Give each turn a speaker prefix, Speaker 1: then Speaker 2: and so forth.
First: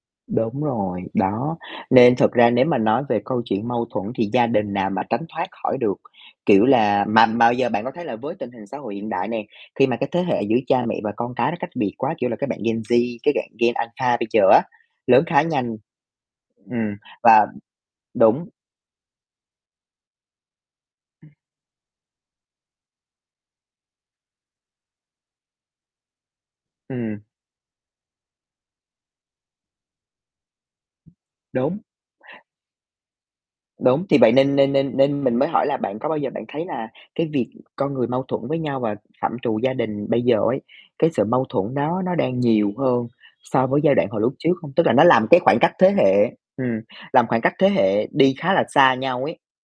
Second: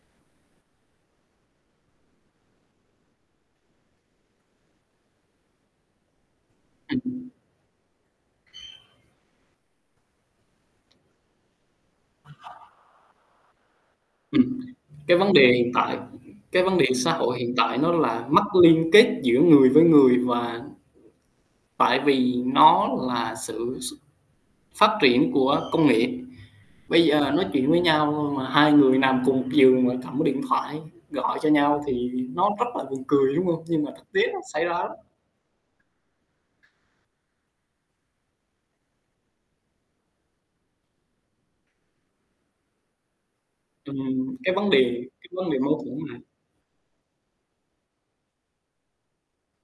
Speaker 1: Đúng rồi, đó, nên thực ra nếu mà nói về câu chuyện mâu thuẫn thì gia đình nào mà tránh thoát khỏi được. Kiểu là mà
Speaker 2: Ừm.
Speaker 1: mà giờ bạn có thấy là với tình hình xã hội hiện đại này, khi mà cái thế hệ giữa cha mẹ và con cái nó cách biệt quá, kiểu là các bạn Gen Z các bạn Gen Alpha bây giờ
Speaker 2: Ừm.
Speaker 1: á,
Speaker 2: Cái
Speaker 1: lớn
Speaker 2: vấn
Speaker 1: khá
Speaker 2: đề hiện
Speaker 1: nhanh.
Speaker 2: tại cái vấn đề
Speaker 1: Ừm,
Speaker 2: xã hội
Speaker 1: và
Speaker 2: hiện tại nó là mất
Speaker 1: đúng.
Speaker 2: liên kết giữa người với người và tại vì nó là sự s phát triển của công nghệ. Bây
Speaker 1: Ừm.
Speaker 2: giờ nói chuyện với nhau mà hai người nằm cùng một giường mà cầm cái điện thoại gọi cho
Speaker 1: Đúng.
Speaker 2: nhau thì nó rất là buồn cười, đúng hông? Nhưng mà
Speaker 1: Đúng,
Speaker 2: thực
Speaker 1: thì
Speaker 2: tế
Speaker 1: vậy
Speaker 2: nó
Speaker 1: nên
Speaker 2: xảy
Speaker 1: nên
Speaker 2: ra á.
Speaker 1: nên nên mình mới hỏi là bạn có bao giờ bạn thấy là cái việc con người mâu thuẫn với nhau và phạm trù gia đình bây giờ ấy, cái sự mâu thuẫn đó nó đang nhiều hơn so với giai đoạn hồi lúc
Speaker 2: Ừm,
Speaker 1: trước
Speaker 2: cái vấn
Speaker 1: không?
Speaker 2: đề
Speaker 1: Tức là nó làm
Speaker 2: cái
Speaker 1: cái
Speaker 2: vấn đề
Speaker 1: khoảng cách
Speaker 2: mâu
Speaker 1: thế
Speaker 2: thuẫn nà
Speaker 1: hệ ừm, làm khoảng cách thế hệ đi khá là xa nhau ấy.